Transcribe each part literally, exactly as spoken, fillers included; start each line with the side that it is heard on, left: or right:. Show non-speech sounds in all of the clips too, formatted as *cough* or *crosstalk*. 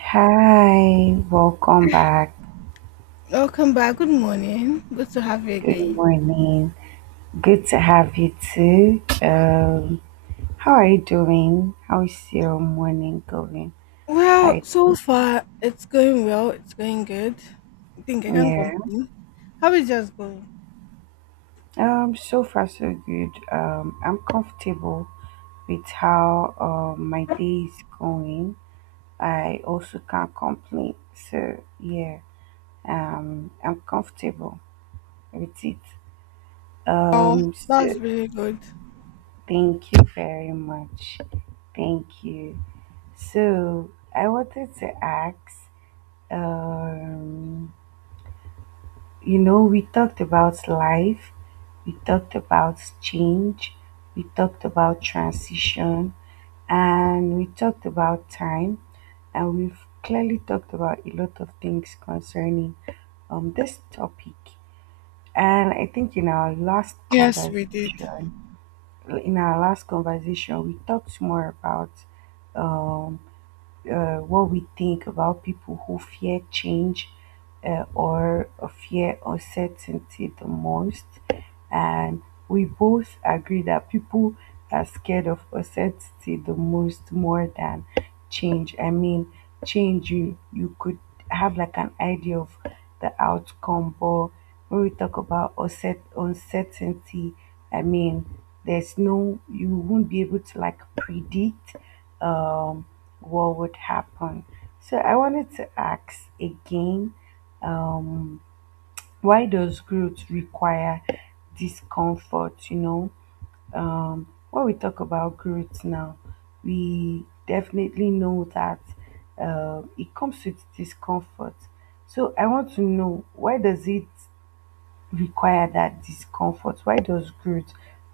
right: Hi, welcome back.
left: Welcome back. Good morning. Good to have you
right: Good
left: again.
right: morning. Good to have you too. Um, how are you doing? How's your morning going?
left: Well,
right: By
left: so
right: the
left: far it's going well. It's going good. I think I
right: way,
left: can't
right: yeah.
left: complain. How is yours going?
right: Um, so far so good. Um, I'm comfortable with how um my day is going. I also can't complain. So yeah, um, I'm comfortable with it.
left: Oh,
right: Um, so
left: that's really good.
right: thank you very much. Thank you. So I wanted to ask, um, you know, we talked about life, we talked about change, we talked about transition, and we talked about time, and we've clearly talked about a lot of things concerning um this topic. And I think in our last
left: Yes, we did.
right: conversation, in our last conversation, we talked more about uh, what we think about people who fear change uh, or fear uncertainty the most. And we both agree that people are scared of uncertainty the most, more than change. I mean, change, you, you could have like an idea of the outcome, but when we talk about unset- uncertainty, I mean, there's no, you won't be able to like predict. Um, what would happen. So I wanted to ask again, why does growth require discomfort? You know, um, when we talk about growth now, we definitely know that uh, it comes with discomfort. So I want to know, why does it require that discomfort? Why does growth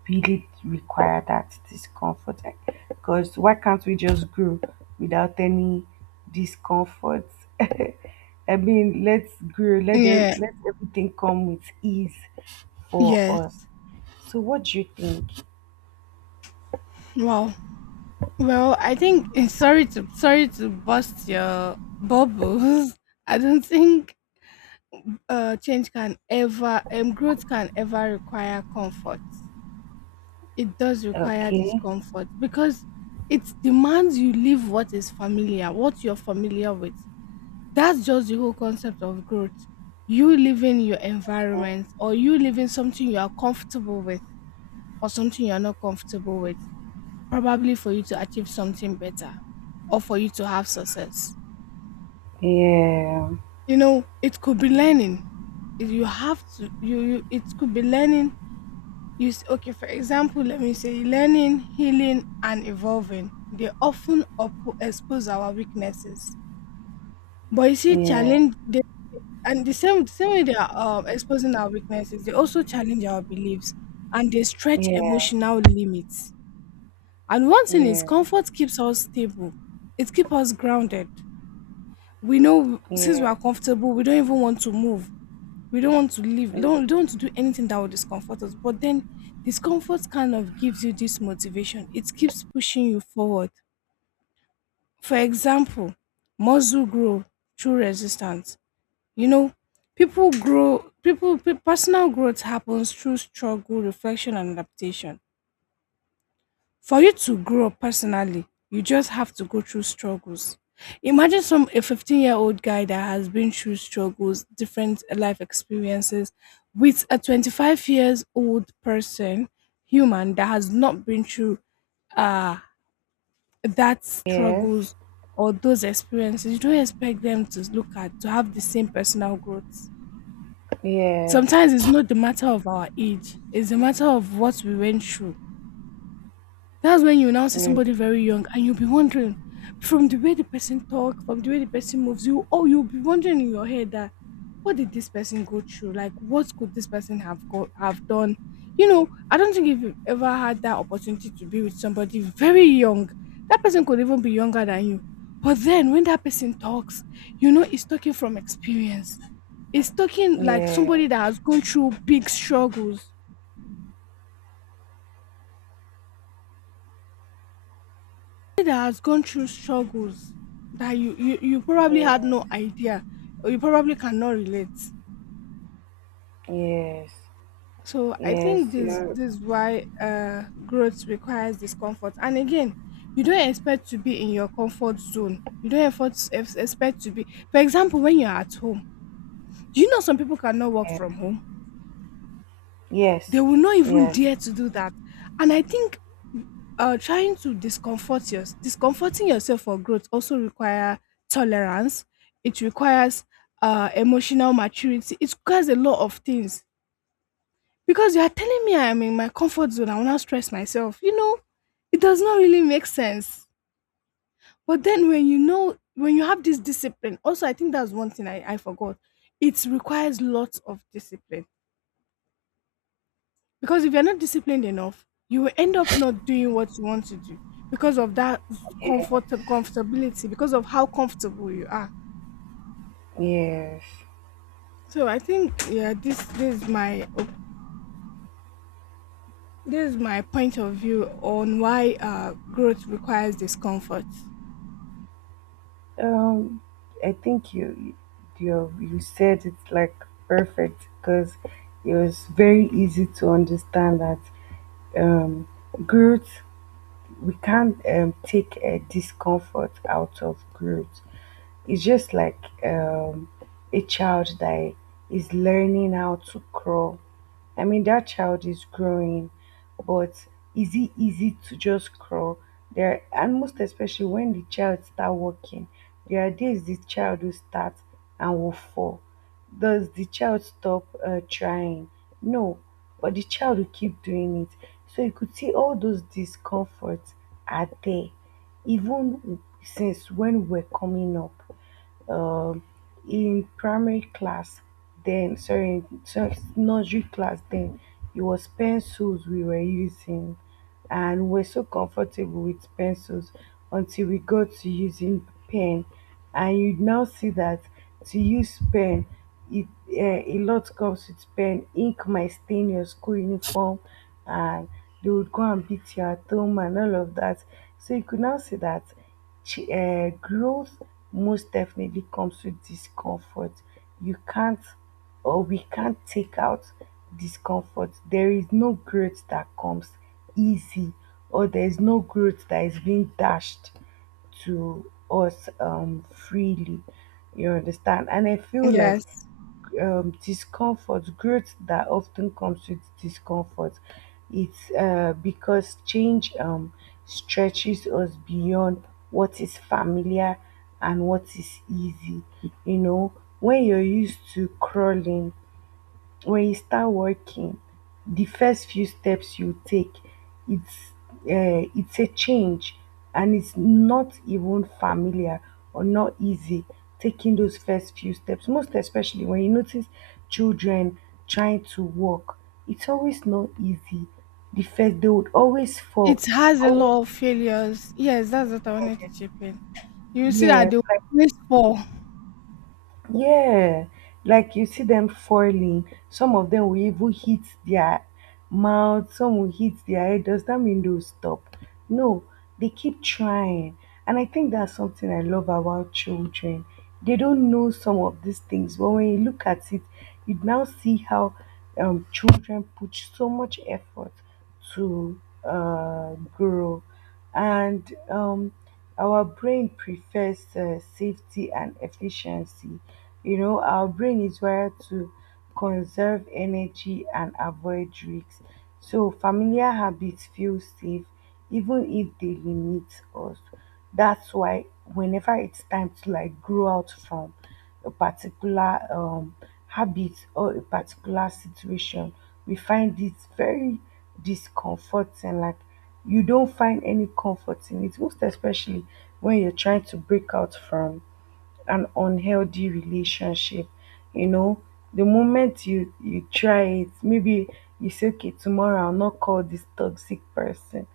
right: really require that discomfort? Like, because why can't we just grow without any discomfort? *laughs* I mean, let's grow, let, ev-
left: Yeah.
right: let everything come with ease for us.
left: Yes.
right: So, what do you think?
left: Wow. Well, I think eh, sorry to sorry to bust your bubbles. *laughs* I don't think uh change can ever um growth can ever require comfort. It does require
right: Okay.
left: discomfort because it demands you leave what is familiar, what you're familiar with. That's just the whole concept of growth. You leaving your
right: Okay.
left: environment or you leaving something you are comfortable with for something you're not comfortable with, probably for you to achieve something better or for you to have success.
right: Yeah,
left: You know, it could be learning. If You have to, you, you it could be learning You okay, for example, let me say learning, healing, and evolving, they often up- expose our weaknesses. But you see,
right: yeah,
left: challenge they, and the same the same way they are um, exposing our weaknesses, they also challenge our beliefs and they stretch
right: yeah,
left: emotional limits. And one thing is,
right: yeah,
left: comfort keeps us stable. It keeps us grounded. We know since we
right: yeah,
left: are comfortable, we don't even want to move, we don't want to live
right: yeah.
left: don't don't want to do anything that will discomfort us, but then discomfort kind of gives you this motivation, it keeps pushing you forward. For example, muscle grow through resistance. You know, people grow people pe- personal growth happens through struggle, reflection, and adaptation. For you to grow up personally, you just have to go through struggles. Imagine some a fifteen-year-old guy that has been through struggles, different life experiences, with a twenty-five years old person, human that has not been through uh that
right: Yes,
left: struggles or those experiences. You don't expect them to look at to have the same personal growth.
right: yes,
left: Sometimes it's not the matter of our age, it's the matter of what we went through. That's when you now see
right: yeah,
left: somebody very young and you'll be wondering, from the way the person talk, from the way the person moves you, oh, you'll be wondering in your head that, what did this person go through? Like what could this person have got have done? You know, I don't think, if you've ever had that opportunity to be with somebody very young, that person could even be younger than you. But then when that person talks, you know he's talking from experience. He's talking like
right: yeah,
left: somebody that has gone through big struggles, that has gone through struggles that you, you you probably had
right: yeah,
left: no idea or you probably cannot relate.
right: yes.
left: So I think
right: Yes,
left: this
right: you're,
left: this is why uh growth requires discomfort. And again, you don't expect to be in your comfort zone, you don't effort, ex- expect to be, for example, when you're at home, do you know some people cannot work
right: yeah.
left: from home?
right: Yes,
left: They will not even
right: yes,
left: dare to do that. And I think uh, trying to discomfort yours discomforting yourself for growth also require tolerance, it requires uh, emotional maturity, it requires a lot of things. Because you are telling me I'm in my comfort zone, I want to stress myself, you know, it does not really make sense. But then when you know, when you have this discipline, also I think that's one thing i, I forgot, it requires lots of discipline. Because if you're not disciplined enough, you will end up not doing what you want to do because of that
right: yeah,
left: comfort comfortability, because of how comfortable you are.
right: yes.
left: So I think, yeah, this this is my op- this is my point of view on why uh, growth requires discomfort.
right: Um, I think you, you, you said it like perfect because it was very easy to understand that um, growth. We can't um, take a discomfort out of growth. It's just like um, a child that is learning how to crawl. I mean, that child is growing, but is it easy to just crawl? There, and most especially when the child start walking, there are days the child will start and will fall. Does the child stop uh, trying? No, but the child will keep doing it. So you could see all those discomforts are there, even since when we're coming up, um, in primary class then, sorry sorry, nursery class, then it was pencils we were using, and we're so comfortable with pencils until we got to using pen. And you now see that to use pen, it uh, a lot comes with pen. Ink might stain your school uniform, and they would go and beat you at home and all of that. So you could now see that ch- uh, growth most definitely comes with discomfort. You can't, or we can't take out discomfort. There is no growth that comes easy, or there is no growth that is being dashed to us um, freely. You understand? And I feel like
left: Yes,
right: um, discomfort, growth that often comes with discomfort. It's uh, because change um, stretches us beyond what is familiar and what is easy. You know, when you're used to crawling, when you start working, the first few steps you take, it's uh, it's a change, and it's not even familiar or not easy taking those first few steps. Most especially when you notice children trying to walk, it's always not easy. The first, they would always fall.
left: it has a
right: Always.
left: lot of failures. Yes, that's what I wanted to chip in. You see that
right: Yes.
left: they always fall.
right: Yeah, like you see them falling. Some of them will even hit their mouth, some will hit their head. Does that mean they'll stop? No, they keep trying. And I think that's something I love about children. They don't know some of these things, but when you look at it, you now see how um, children put so much effort to uh, grow. And um, our brain prefers uh, safety and efficiency. You know, our brain is wired to conserve energy and avoid risks. So, familiar habits feel safe even if they limit us. That's why, whenever it's time to like grow out from a particular um, habit or a particular situation, we find it very discomforting. Like, you don't find any comfort in it, most especially when you're trying to break out from an unhealthy relationship. You know, the moment you you try it, maybe you say, okay, tomorrow I'll not call this toxic person,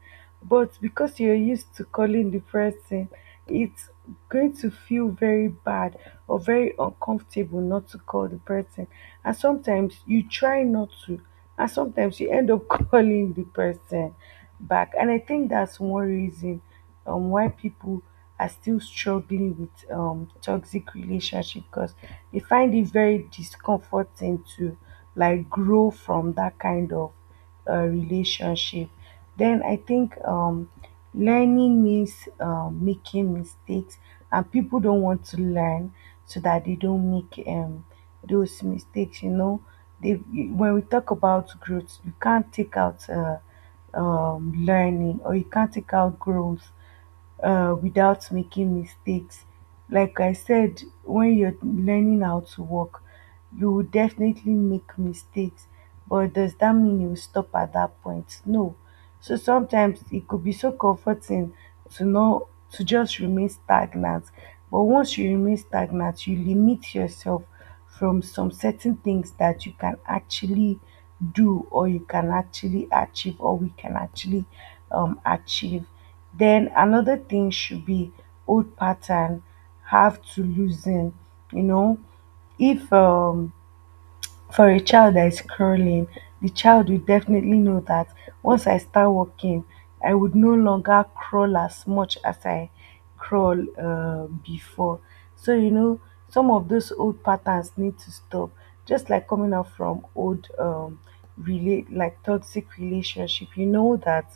right: but because you're used to calling the person, it's going to feel very bad or very uncomfortable not to call the person. And sometimes you try not to, and sometimes you end up *laughs* calling the person back. And I think that's one reason um, why people are still struggling with um, toxic relationship, because they find it very discomforting to like grow from that kind of uh, relationship. Then I think um, learning means um, making mistakes, and people don't want to learn so that they don't make um, those mistakes. You know, they when we talk about growth, you can't take out. Uh, um, learning, or you can't take out growth uh, without making mistakes. Like I said, when you're learning how to walk, you will definitely make mistakes. But does that mean you will stop at that point? No. So sometimes it could be so comforting to know to just remain stagnant. But once you remain stagnant, you limit yourself from some certain things that you can actually do, or you can actually achieve, or we can actually um, achieve. Then another thing should be, old pattern have to loosen. You know, if um, for a child that is crawling, the child will definitely know that once I start walking, I would no longer crawl as much as I crawl uh, before. So, you know, some of those old patterns need to stop. Just like coming out from old, um, relate like toxic relationship, you know that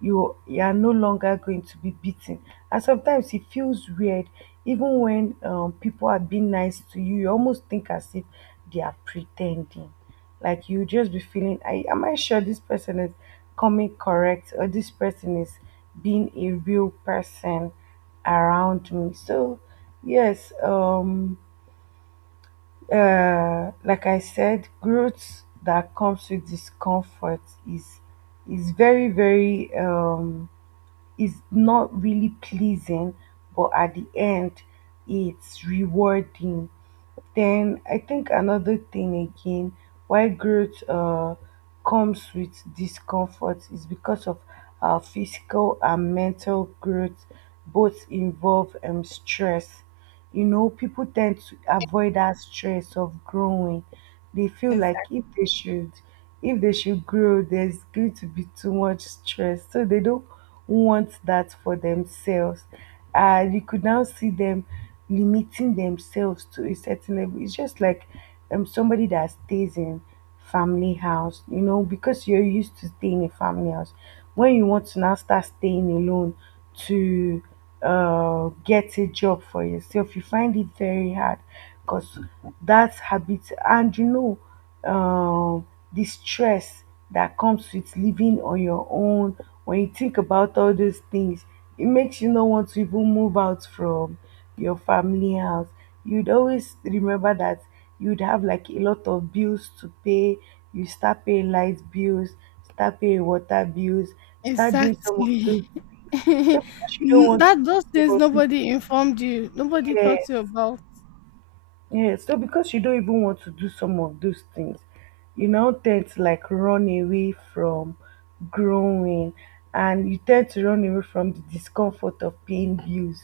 right: you you are no longer going to be beaten. And sometimes it feels weird, even when um, people are being nice to you, you almost think as if they are pretending. Like you just be feeling, I am I sure this person is coming correct, or this person is being a real person around me. So yes, um, uh, like I said, growth that comes with discomfort is is very, very um is not really pleasing, but at the end, it's rewarding. Then I think another thing again, why growth uh, comes with discomfort, is because of our physical and mental growth both involve um, stress. You know, people tend to avoid that stress of growing. They feel like
left: Exactly.
right: if they should if they should grow, there's going to be too much stress. So they don't want that for themselves. And you could now see them limiting themselves to a certain level. It's just like um, somebody that stays in family house. You know, because you're used to staying in family house, when you want to now start staying alone to uh, get a job for yourself, you find it very hard, because that's habit. And you know, um, the stress that comes with living on your own, when you think about all those things, it makes you not want to even move out from your family house. You'd always remember that you'd have like a lot of bills to pay. You start paying light bills, start paying water bills, start doing some of those things. So
left: *laughs*
right: because you don't
left: N-
right: want to
left: that
right: do
left: those
right: some
left: things
right: of the,
left: nobody informed you, nobody taught you
right: yes,
left: about.
right: yeah, so because you don't even want to do some of those things, you now tend to like run away from growing, and you tend to run away from the discomfort of paying bills,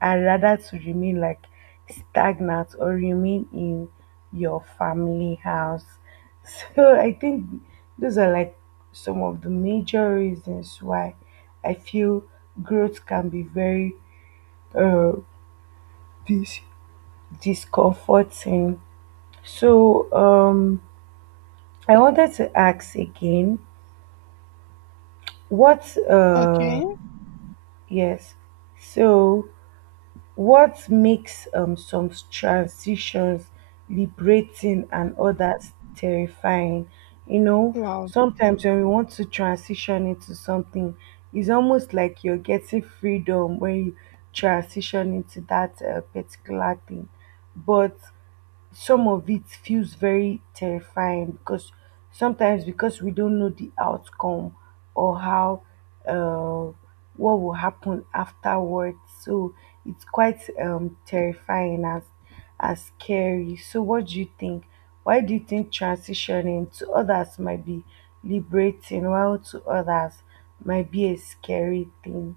right: and rather to remain like stagnant or remain in your family house. *laughs* So I think those are like some of the major reasons why I feel growth can be very uh dis- discomforting. So um, I wanted to ask again, what uh,
left: Okay.
right: yes, so what makes um, some transitions liberating and others terrifying? You know,
left: Wow.
right: sometimes when we want to transition into something, it's almost like you're getting freedom when you transition into that uh, particular thing. But some of it feels very terrifying, because sometimes, because we don't know the outcome, or how uh, what will happen afterwards. So it's quite um, terrifying, as as scary. So what do you think? Why do you think transitioning to others might be liberating, while to others might be a scary thing?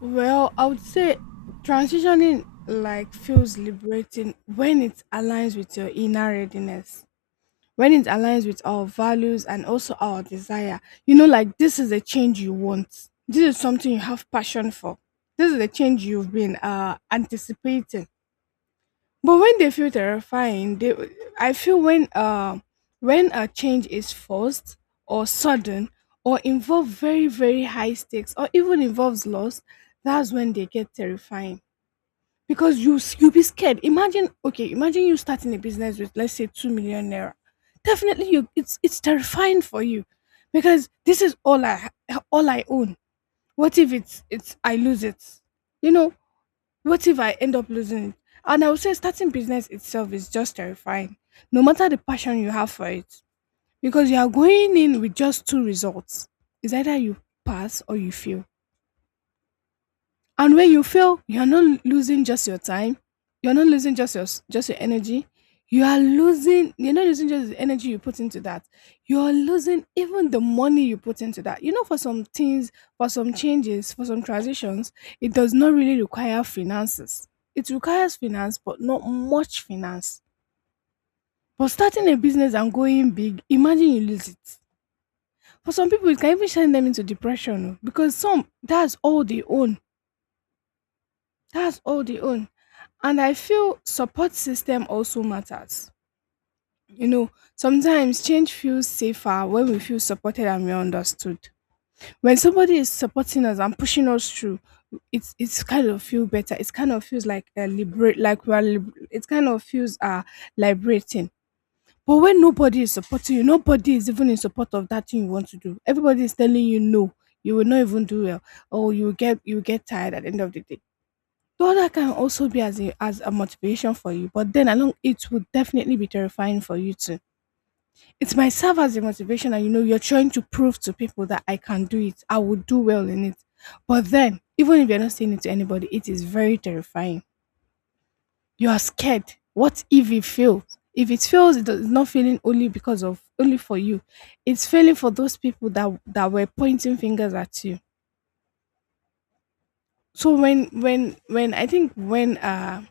left: Well, I would say transitioning like feels liberating when it aligns with your inner readiness. When it aligns with our values and also our desire. You know, like this is a change you want. This is something you have passion for. This is the change you've been uh anticipating. But when they feel terrifying, they I feel when uh when a change is forced or sudden or involve very very high stakes or even involves loss, that's when they get terrifying because you s- you be scared. Imagine, okay, imagine you starting a business with let's say two million naira. Definitely, you it's it's terrifying for you because this is all I ha- all I own. What if it's it's I lose it? You know, what if I end up losing it? And I would say starting business itself is just terrifying, no matter the passion you have for it, because you are going in with just two results. It's either you pass or you fail. And when you fail, you're not losing just your time, you're not losing just your s- just your energy. You are losing. You're not losing just the energy you put into that. You are losing even the money you put into that. You know, for some things, for some changes, for some transitions, it does not really require finances. It requires finance, but not much finance. But starting a business and going big, imagine you lose it. For some people, it can even send them into depression, oh, because some that's all they own. That's all they own. And I feel support system also matters. You know, sometimes change feels safer when we feel supported and we are understood. When somebody is supporting us and pushing us through, it's it's kind of feel better. It's kind of feels like a liberate, like we are. Lib- it kind of feels uh liberating. But when nobody is supporting you, nobody is even in support of that thing you want to do. Everybody is telling you no, you will not even do well, or you will get you will get tired at the end of the day. Well, that can also be as a as a motivation for you, but then along it would definitely be terrifying for you too. It might serve as a motivation, and you know you're trying to prove to people that I can do it, I would do well in it. But then, even if you're not saying it to anybody, it is very terrifying. You are scared. What if it fails? If it fails, it is not failing only because of only for you. It's failing for those people that that were pointing fingers at you. So when when when I think when uh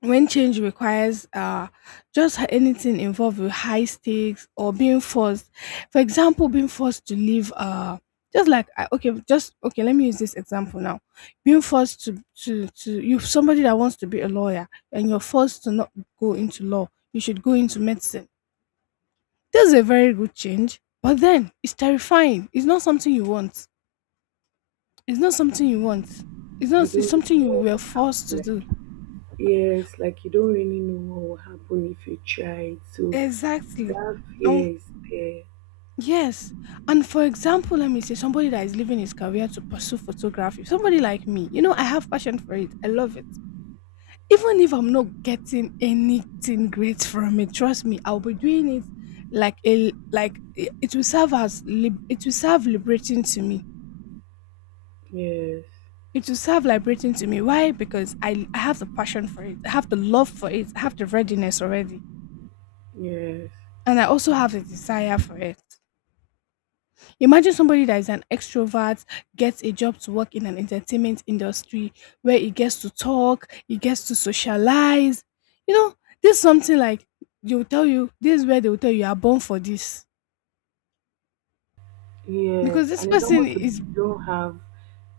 left: When change requires uh, just anything involved with high stakes or being forced, for example, being forced to leave, uh, just like I- okay, just okay, let me use this example now. Being forced to to to you somebody that wants to be a lawyer and you're forced to not go into law, you should go into medicine. That's a very good change, but then it's terrifying. It's not something you want. It's not something you want. It's
right: You
left: not. It's
right: don't
left: something
right: know
left: you
right: what
left: were
right: will happen.
left: forced to do.
right: Like, yes, like you don't really know what will happen if you try. So
left: Exactly.
right: that
left: And
right: fear is there.
left: yes. And for example, let me say somebody that is leaving his career to pursue photography, somebody like me. You know, I have passion for it. I love it. Even if I'm not getting anything great from it, trust me, I'll be doing it, like a like it it will serve as lib- it will serve liberating to me.
right: Yes,
left: It will serve liberating to me. Why? Because I, I have the passion for it. I have the love for it. I have the readiness already.
right: yes,
left: And I also have the desire for it. Imagine somebody that is an extrovert gets a job to work in an entertainment industry where he gets to talk, he gets to socialize. You know, this is something like they will tell you, this is where they will tell you, you are born for this. Because
right: yes.
left: this
right: And it's
left: person
right: almost like
left: is,
right: you don't have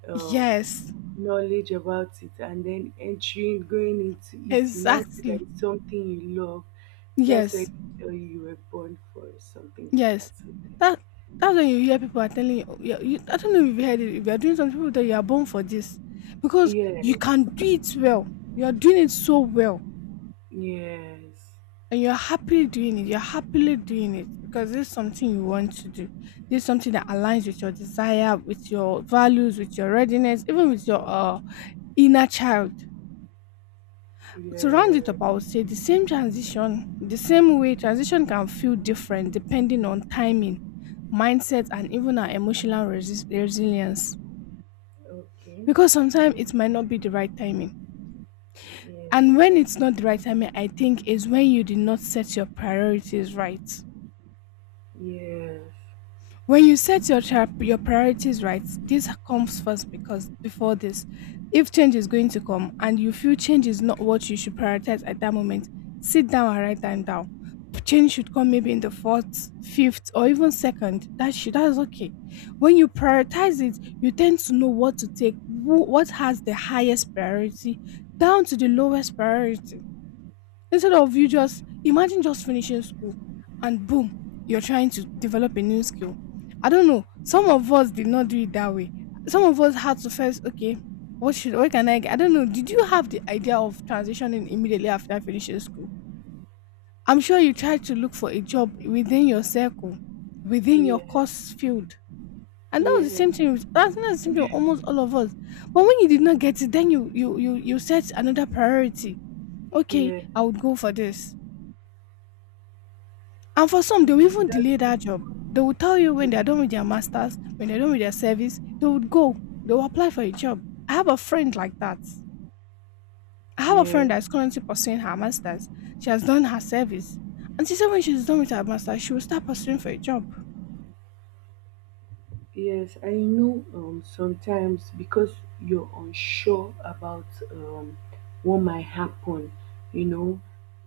right: um,
left: yes,
right: knowledge about it, and then entering, going into it, you now see
left: exactly.
right: that it's something you love. That's why
left: Yes,
right: they tell you you were born for something like
left: yes.
right: that. So,
left: That, that's when you hear people are telling you, you, you I don't know if you heard it, if you are doing something, people tell you you are born for this. Because you
right: yes,
left: can do it well. You are doing it so well.
right: yes,
left: And you're happily doing it. You're happily doing it because this is something you want to do. This is something that aligns with your desire, with your values, with your readiness, even with your uh, inner child. To round it
right: yes.
left: up, I would say the same transition, the same way transition can feel different depending on timing, mindset, and even our emotional resi- resilience.
right: Okay.
left: Because sometimes it might not be the right timing. And
right: Yes,
left: when it's not the right timing, I think is when you did not set your priorities right.
right: yes,
left: When you set your char- your priorities right, this comes first, because before this, if change is going to come and you feel change is not what you should prioritize at that moment, sit down and write them down. Change should come maybe in the fourth, fifth, or even second, that should, that's okay. When you prioritize it, you tend to know what to take, who, what has the highest priority down to the lowest priority. Instead of you, just imagine just finishing school and boom, you're trying to develop a new skill. I don't know, some of us did not do it that way. Some of us had to first, okay, what should what can I get? I don't know. Did you have the idea of transitioning immediately after finishing school? I'm sure you tried to look for a job within your circle, within your
right: yes,
left: course field. And that was the
right: yes,
left: same thing. with- That's not the same thing with almost all of us. But when you did not get it, then you you you you set another priority. Okay,
right: yes.
left: I would go for this. And for some, they will
right: You
left: even
right: start
left: delay that job.
right: looking.
left: They will tell you, when they are done with their masters, when they're done with their service, they would go. They will apply for a job. I have a friend like that. I have a friend
right: Yes.
left: that is currently pursuing her masters. She has done her service. And she said when she's done with her masters, she will start pursuing for a job.
right: Yes, I know um, sometimes because you're unsure about um, what might happen, you know,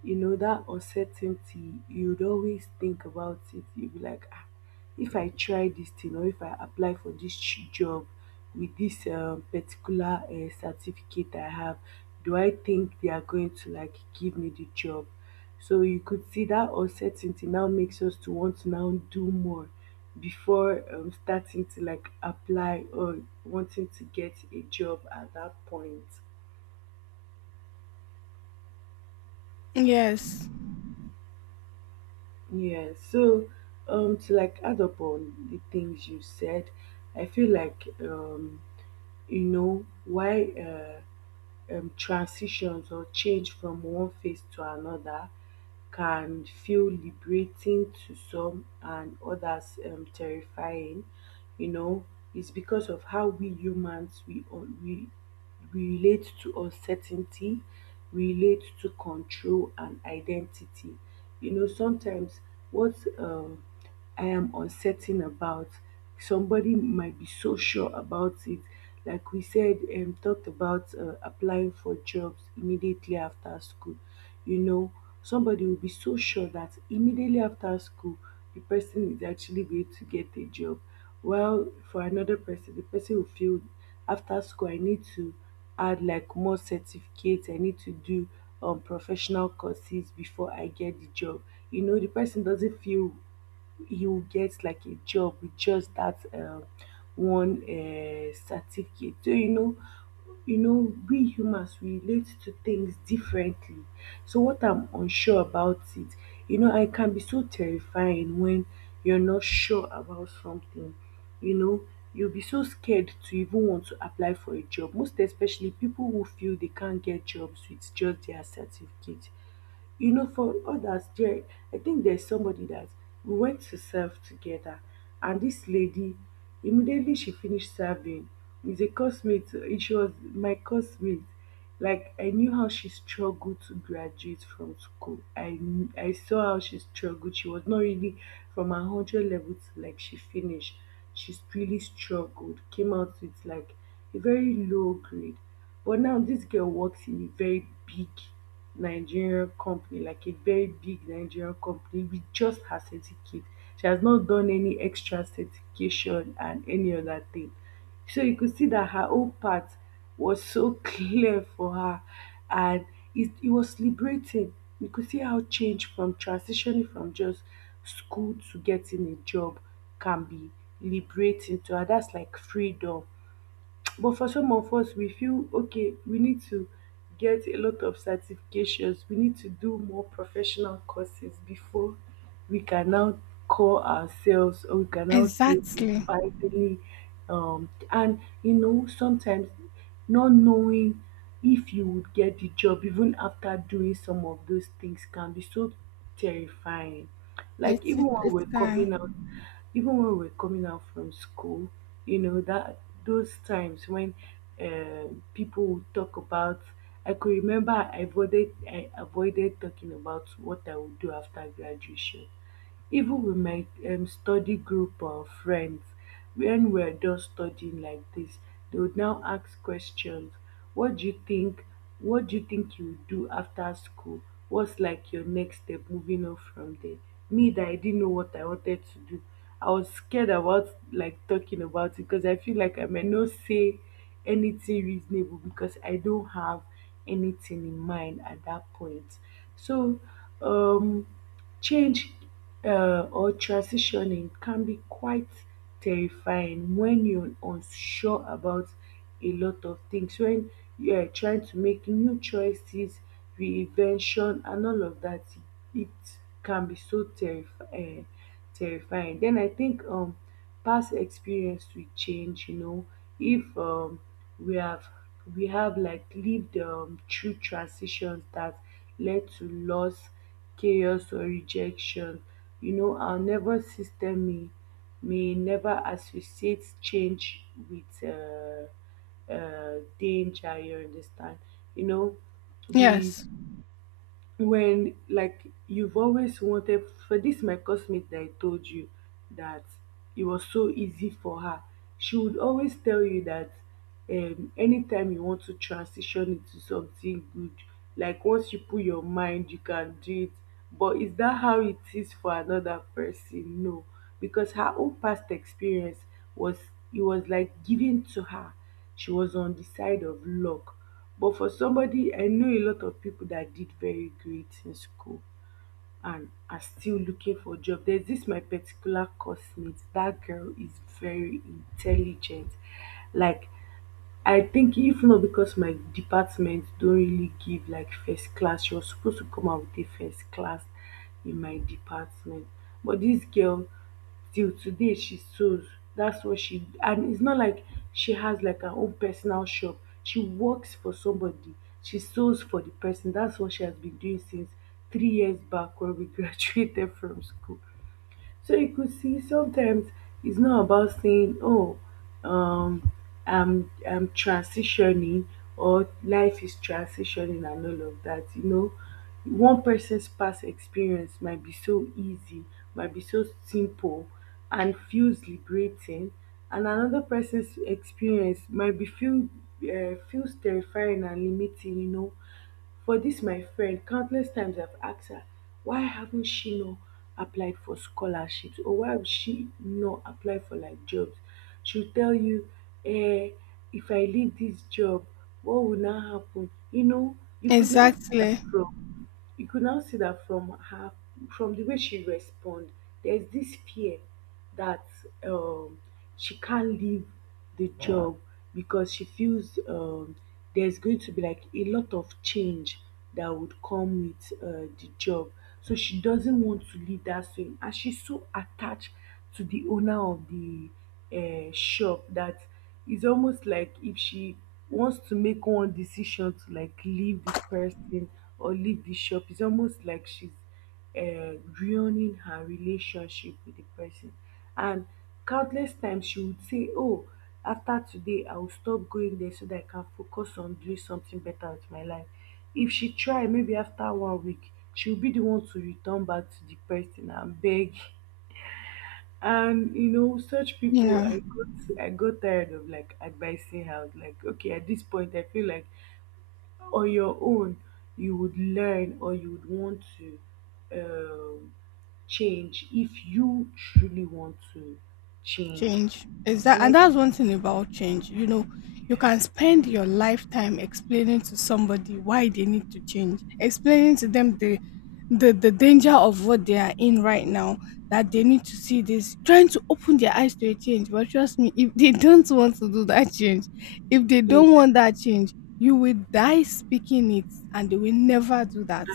right: you know that uncertainty, you'd always think about it. You'd be like, ah, if I try this thing or if I apply for this ch- job with this um particular uh, certificate I have, do I think they are going to like give me the job? So you could see that uncertainty now makes us to want to now do more before um, starting to like apply or wanting to get a job at that point.
left: Yes.
right: Yeah, so um to like add up on the things you said, I feel like um you know why uh um, transitions or change from one phase to another can feel liberating to some and others um, terrifying, you know. It's because of how we humans we un- we we relate to uncertainty, relate to control and identity. You know, sometimes what um, I am uncertain about, somebody might be so sure about it. Like we said, um talked about uh, applying for jobs immediately after school. You know, somebody will be so sure that immediately after school the person is actually going to get a job, while for another person the person will feel after school I need to add like more certificates, I need to do um professional courses before I get the job. You know, the person doesn't feel you get like a job with just that um, one uh, certificate. So you know, you know, we humans we relate to things differently. So what I'm unsure about it, you know, I can be so terrifying when you're not sure about something. You know, you'll be so scared to even want to apply for a job. Most especially people who feel they can't get jobs with just their certificate. You know, for others there, I think there's somebody that we went to serve together, and this lady, immediately she finished serving, is a classmate. She was my classmate. Like I knew how she struggled to graduate from school. i kn- I saw how she struggled. She was not really from a one hundred level to like she finished. She really struggled, came out with like a very low grade, but now this girl works in a very big Nigerian company, like a very big Nigerian company with just her certificate. She has not done any extra certification and any other thing. So you could see that her own path was so *laughs* clear for her, and it, it was liberating. You could see how change from transitioning from just school to getting a job can be liberating to her. That's like freedom. But for some of us, we feel okay, we need to get a lot of certifications, we need to do more professional courses before we can now call ourselves or we can now say we
left: Exactly.
right: finally um and you know sometimes not knowing if you would get the job even after doing some of those things can be so terrifying. Like
left: It's
right: even when
left: it's
right: we're
left: kind.
right: coming out, even when we're coming out from school, you know that those times when um, people would talk about, I could remember i avoided I avoided talking about what I would do after graduation, even with my um, study group or friends. When we're just studying like this, they would now ask questions: what do you think, what do you think you would do after school, what's like your next step moving on from there. Me that I didn't know what I wanted to do, I was scared about like talking about it because I feel like I may not say anything reasonable because I don't have anything in mind at that point. So um change uh, or transitioning can be quite terrifying when you're unsure about a lot of things, when you're trying to make new choices, reinvention, and all of that. It can be so terrifying. Terrifying. Then I think um, past experience will change. You know, if um, we have, we have like lived um, through transitions that led to loss, chaos, or rejection, you know our nervous system may may never associate change with uh, uh, danger, you understand. You know, we,
left: Yes.
right: when like you've always wanted, for this my classmate that I told you that it was so easy for her. She would always tell you that um anytime you want to transition into something good, like once you put your mind you can do it. But is that how it is for another person? No. Because her own past experience was, it was like given to her. She was on the side of luck, but for somebody, I know a lot of people that did very great in school and are still looking for a job. There's this my particular coursemate. That girl is very intelligent. Like I think if not because my department don't really give like first class, you're supposed to come out with a first class in my department. But this girl, till today, she sews. That's what she, and it's not like she has like her own personal shop. She works for somebody. She sews for the person. That's what she has been doing since three years back when we *laughs* graduated from school. So you could see sometimes it's not about saying, "Oh, um, I'm I'm transitioning" or "Life is transitioning" and all of that. You know, one person's past experience might be so easy, might be so simple, and feels liberating, and another person's experience might be feel uh, feels terrifying and limiting. You know, for this, my friend, countless times I've asked her why haven't she not applied for scholarships or why have she not applied for like jobs. She'll tell you "eh, if I leave this job what will now happen?" You know you could now see that
left: Exactly.
right: from, you could now see that from her, from the way she respond, there's this fear that um she can't leave the job because she feels um there's going to be like a lot of change that would come with uh, the job. So she doesn't want to leave that same, and she's so attached to the owner of the uh, shop, that it's almost like if she wants to make one decision to like leave the person or leave the shop, it's almost like she's uh, ruining her relationship with the person. And countless times she would say, "Oh, after today I will stop going there so that I can focus on doing something better with my life." If she try, maybe after one week she will be the one to return back to the person and beg. And you know such
left: You
right: people,
left: know,
right: i got I got tired of like advising her. I was like, okay, at this point I feel like on your own you would learn, or you would want to um change if you truly want to change.
left: change is that,
right: And I,
left: and that's one thing about change. You know, you
right: yeah,
left: can spend your lifetime explaining to somebody why they need to change, explaining to them the the, the danger of what they are in right now, that they need to see this, trying to open their eyes to a change. But trust me, if they don't want to do that change, if they
right: and
left: don't want that change, you will die speaking it, and they will never do that.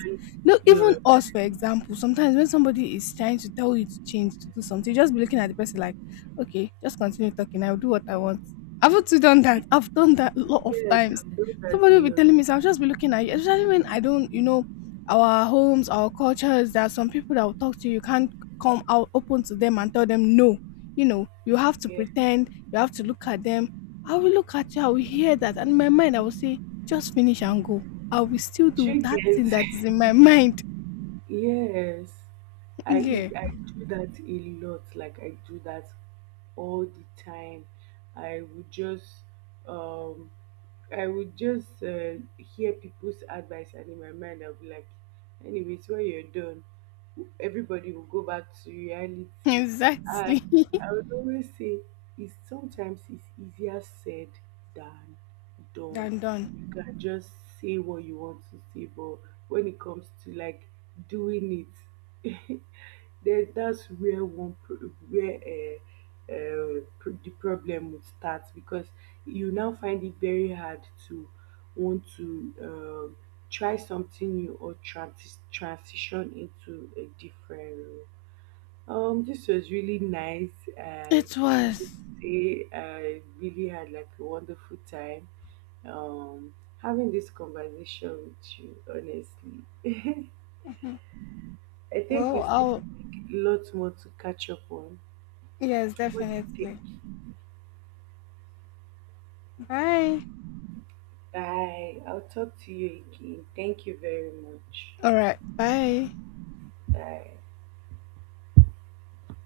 left: No,
right: your.
left: even us, for example, sometimes when somebody is trying to tell you to change, to do something, you just be looking at the person like, okay, just continue talking, I'll do what I want. Haven't you done that? I've done that a lot of
right: Yes,
left: times.
right: I've done that
left: Somebody
right: a
left: will be
right: lot.
left: telling me, so I'll just be looking at you, especially when I don't, you know, our homes, our cultures, there are some people that will talk to you. You can't come out open to them and tell them no. You know, you have to
right: Yeah.
left: pretend, you have to look at them. I will look at you, I will hear that. And in my mind, I will say, just finish and go. I will still do
right: Three
left: that thing
right: girls.
left: that
right: *laughs*
left: is in my mind.
right: Yes,
left: *laughs*
right: I
left: Yeah.
right: I do that a lot. Like I do that all the time. I would just um I would just uh, hear people's advice and in my mind I'll be like, anyways, when you're done, everybody will go back to
left: *laughs*
right: reality.
left: Exactly.
right: And
left: *laughs*
right: I would always say it's sometimes it's easier said than done.
left: Than done.
right: You can just say what you want to say, but when it comes to like doing it *laughs* then that's where one pro- where uh, uh, pro- the problem would start because you now find it very hard to want to um try something new or transi- transition into a different role. Um, this was really nice. I
left: It
right: would
left: was.
right: say I really had like a wonderful time um having this conversation with you, honestly.
left: Mhm.
right: I think
left: Well,
right: we still
left: I'll,
right: have lots more to catch up on.
left: yes,
right: What do you think?
left: definitely. Bye.
right: Bye. I'll talk to you again. Thank you very much.
left: All right. Bye.
right: Bye.